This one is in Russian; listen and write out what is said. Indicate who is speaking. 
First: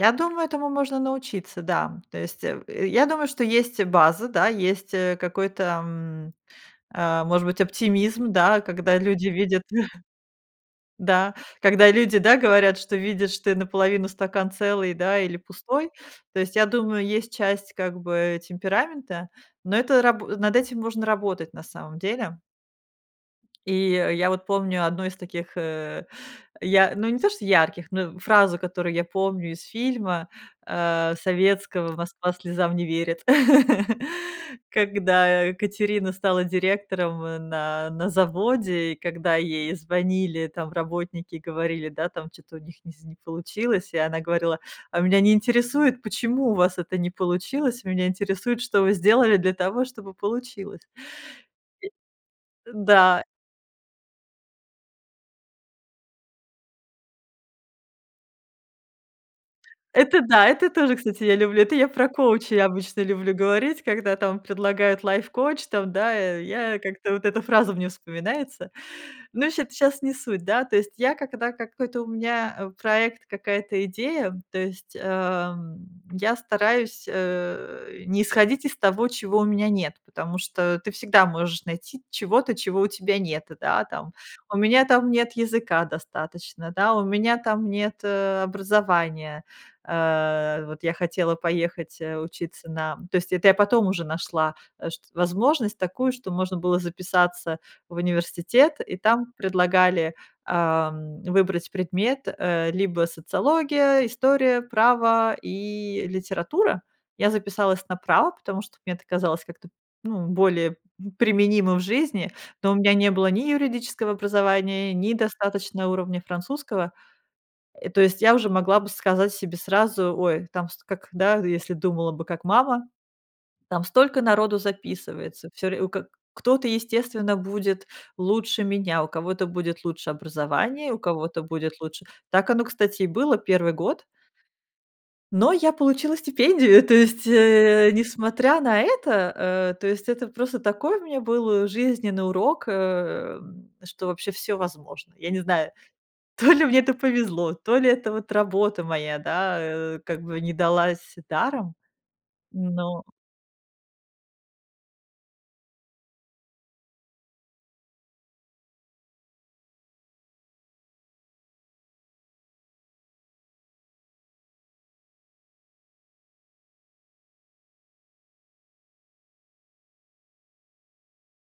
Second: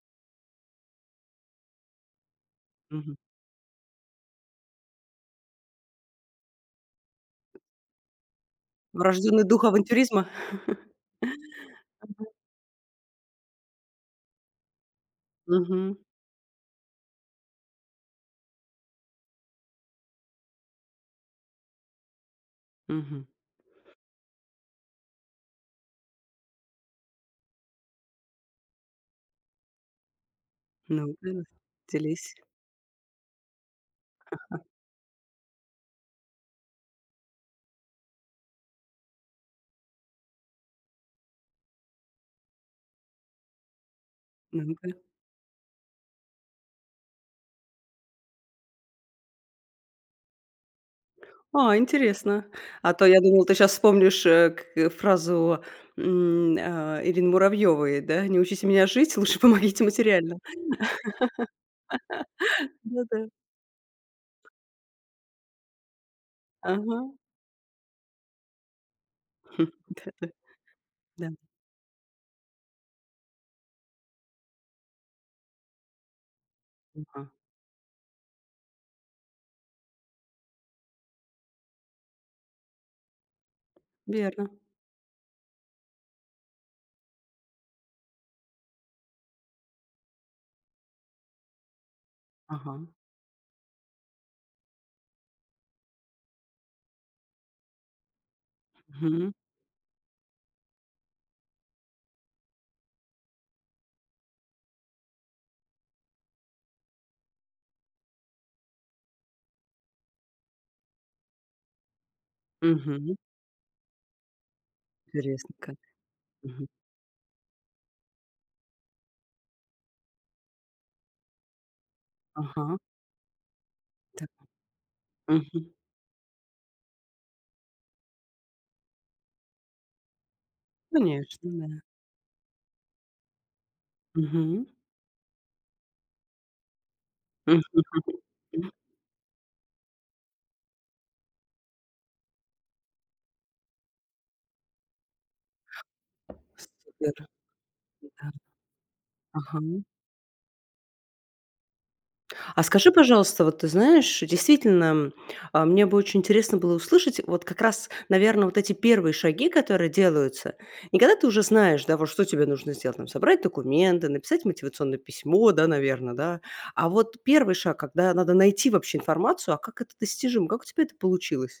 Speaker 1: Я думаю, этому можно научиться, да. То есть, э, в э, я
Speaker 2: Мгм.
Speaker 1: думаю, что есть база, да, есть, э, какой-то, м, э, может быть, оптимизм, да, когда люди
Speaker 2: Врождённый
Speaker 1: видят
Speaker 2: дух авантюризма?
Speaker 1: да, когда люди,
Speaker 2: Мгм.
Speaker 1: да, говорят, что видят, что и наполовину стакан целый, да, или пустой.
Speaker 2: Мгм.
Speaker 1: То есть, я думаю, есть часть, как бы, темперамента, но это рабу над этим можно работать на самом деле.
Speaker 2: Мгм.
Speaker 1: И я вот помню 1 из таких, э, я ну, не то что ярких, ну, фразу, которую я помню из фильма,
Speaker 2: Ну,
Speaker 1: э,
Speaker 2: ден
Speaker 1: советского "Москва
Speaker 2: делись.
Speaker 1: слезам не верит", когда, э, Катерина стала директором, э, на на заводе, и когда ей звонили там работники, говорили, да, там, чё-то у них ни знь не получилось, и она говорила:
Speaker 2: Мгм, аль
Speaker 1: "А меня не интересует, почему у вас это не получилось, меня интересует, что вы сделали для того, чтобы получилось".
Speaker 2: А, интересно.
Speaker 1: И
Speaker 2: А то я
Speaker 1: Н-да.
Speaker 2: думала, ты щас вспомнишь, э, к э, фразу, м, а, Ирины Муравьевой, да. "Не учите меня жить, лучше помогите
Speaker 1: Это
Speaker 2: материально".
Speaker 1: да, это тоже, кстати, я люблю. Это я про коучей обычно
Speaker 2: Да-да.
Speaker 1: люблю говорить, когда там предлагают лайф-коуч, там, да, э, я как-то
Speaker 2: Ага.
Speaker 1: вот эта фраза мне вспоминается. Ну,
Speaker 2: Хм,
Speaker 1: щит щас не
Speaker 2: да-да.
Speaker 1: суть, да, то есть я,
Speaker 2: Да.
Speaker 1: когда какой-то у меня, э, проект, какая-то идея, то есть, эм, я
Speaker 2: М,
Speaker 1: стараюсь,
Speaker 2: а.
Speaker 1: э, не исходить из того, чего у меня нет. Потому что ты всегда можешь найти чего-то, чего у тебя нет, да, там.
Speaker 2: Верно.
Speaker 1: У меня там нет языка достаточно, да, у меня там нет, э, образования. Э, вот, я хотела поехать, э, учиться
Speaker 2: Ага.
Speaker 1: на то есть, это я потом уже нашла, э, шт возможность такую, что можно было записаться в университет, и
Speaker 2: Мгм.
Speaker 1: там предлагали, ам, выбрать предмет: э, либо социология, история, право и литература. Я записалась на право, потому что мне это казалось как-то, ну, более, м, применимо в жизни, но у меня не
Speaker 2: Мгм.
Speaker 1: было ни юридического образования, ни
Speaker 2: Интересно как.
Speaker 1: достаточного уровня
Speaker 2: Мгм.
Speaker 1: французского. И то есть, я уже могла бы сказать себе сразу, ой, там ст как, да, если думала бы как
Speaker 2: Ага.
Speaker 1: мама, там столько
Speaker 2: Так.
Speaker 1: народу записывается,
Speaker 2: Мгм.
Speaker 1: всё ре у ка кто-то, естественно, будет лучше меня, у кого-то будет лучше образование, у
Speaker 2: Конечно,
Speaker 1: кого-то
Speaker 2: да.
Speaker 1: будет лучше так оно, кстати, и было 1 год.
Speaker 2: Мгм.
Speaker 1: Но я получила стипендию. То есть,
Speaker 2: Мгм.
Speaker 1: э, несмотря на это, э, то есть, это просто такой у меня был жизненный урок, эм, что вообще всё возможно. Я не знаю, то ли мне это
Speaker 2: Супер.
Speaker 1: повезло, то ли это
Speaker 2: Да.
Speaker 1: вот работа моя, да,
Speaker 2: Ага.
Speaker 1: э, как бы не далась даром,
Speaker 2: А
Speaker 1: м,
Speaker 2: скажи,
Speaker 1: но
Speaker 2: пожалуйста, вот ты знаешь, действительно, м, а мне бы очень интересно было услышать, вот как раз, наверно, вот эти 1 шаги, которые делаются. Не когда ты уже знаешь, да, вот что тебе нужно сделать, там собрать документы, написать мотивационное письмо, да, наверно, да? А вот 1 шаг, когда надо найти вообще информацию, а как это достижимо, как у тебя это получилось?